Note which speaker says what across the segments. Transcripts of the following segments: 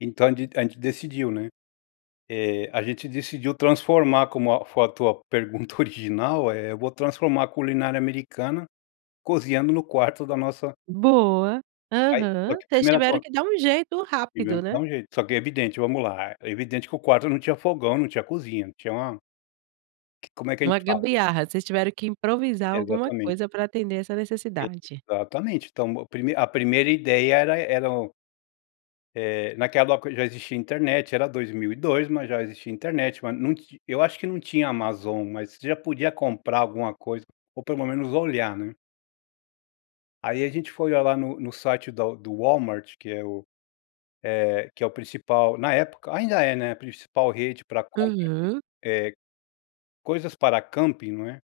Speaker 1: Então de a gente decidiu, né, eh, a gente decidiu transformar como a foto a pergunta original, eh, eu vou transformar a culinária americana, cozinhando no quarto da nossa
Speaker 2: Boa,
Speaker 1: Aí, só
Speaker 2: aham,
Speaker 1: que a
Speaker 2: vocês
Speaker 1: primeira
Speaker 2: tiveram
Speaker 1: coisa
Speaker 2: que dar um jeito
Speaker 1: Tivemos
Speaker 2: rápido,
Speaker 1: que
Speaker 2: né?
Speaker 1: dar um jeito, só que é evidente vamos lá, é evidente que o quarto não tinha fogão, não tinha cozinha, não tinha uma Como é que a
Speaker 2: Uma
Speaker 1: gente fala?
Speaker 2: gambiarra, vocês tiveram que improvisar alguma
Speaker 1: Exatamente.
Speaker 2: coisa pra atender essa necessidade?
Speaker 1: Exatamente, então meu primei a primeira ideia era eram Eh, naquela época já existia internet, era 2002, mas já existia internet, mas num ti eu acho que não tinha Amazon, mas você já podia comprar alguma coisa, ou pelo menos olhar, né? Aí a gente foi olhar lá no no site da do Walmart, que é o eh, que é o principal, na época ainda é, né, a principal rede pra compra de
Speaker 2: Uhum.
Speaker 1: eh ,coisas pra camping, não é.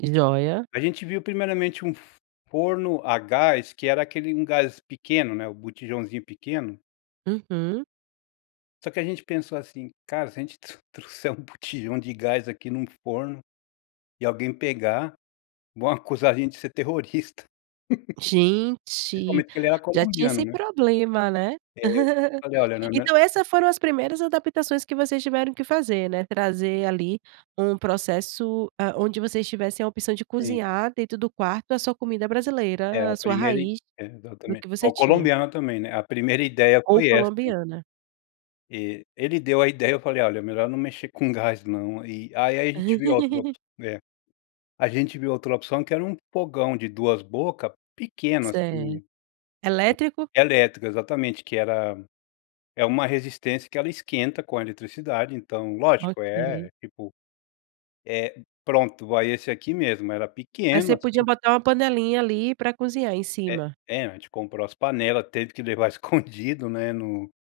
Speaker 2: Joia.
Speaker 1: A gente viu primeiramente um f forno a gás que era aquele um gás pequeno, né, o botijãozinho pequeno.
Speaker 2: Uhum.
Speaker 1: Só que a gente pensou assim: "Cara, se a gente tru trouxer um botijão de gás aqui em num forno, e alguém pegar, vão acusar a gente de ser terrorista.
Speaker 2: Gente,
Speaker 1: Principalmente porque ele era
Speaker 2: já tinha
Speaker 1: colombiano,
Speaker 2: esse
Speaker 1: né.
Speaker 2: problema, né.
Speaker 1: É, eu falei: "Olha, não é me
Speaker 2: Então essa foram as primeiras adaptações que vocês tiveram que fazer, né, trazer ali um processo, ah, onde vocês tivessem a opção de
Speaker 1: Sim.
Speaker 2: cozinhar dentro do quarto a sua comida
Speaker 1: É,
Speaker 2: brasileira,
Speaker 1: a
Speaker 2: a sua
Speaker 1: primeira e
Speaker 2: raiz,
Speaker 1: é,
Speaker 2: do
Speaker 1: exatamente,
Speaker 2: que você
Speaker 1: ao
Speaker 2: tinha.
Speaker 1: colombiano também, né, a primeira ideia
Speaker 2: Ou
Speaker 1: foi essa.
Speaker 2: colombiana.
Speaker 1: E ele deu a ideia, eu falei: "Olha, é melhor não mexer com gás não", e aí, a a gente viu outra opção é, a gente viu outra opção que era um fogão de 2 boca, pequeno
Speaker 2: Certo,
Speaker 1: assim,
Speaker 2: elétrico?
Speaker 1: elétrico, exatamente, que era é uma resistência que ela esquenta com a eletricidade, então lógico, é
Speaker 2: Ok.
Speaker 1: é tipo, é pronto vai esse aqui mesmo, era
Speaker 2: Mas você
Speaker 1: pequeno
Speaker 2: podia
Speaker 1: assim.
Speaker 2: botar uma panelinha ali pra cozinhar em
Speaker 1: É
Speaker 2: cima?
Speaker 1: é mas a gente comprou as panela, teve que levar escondido né, no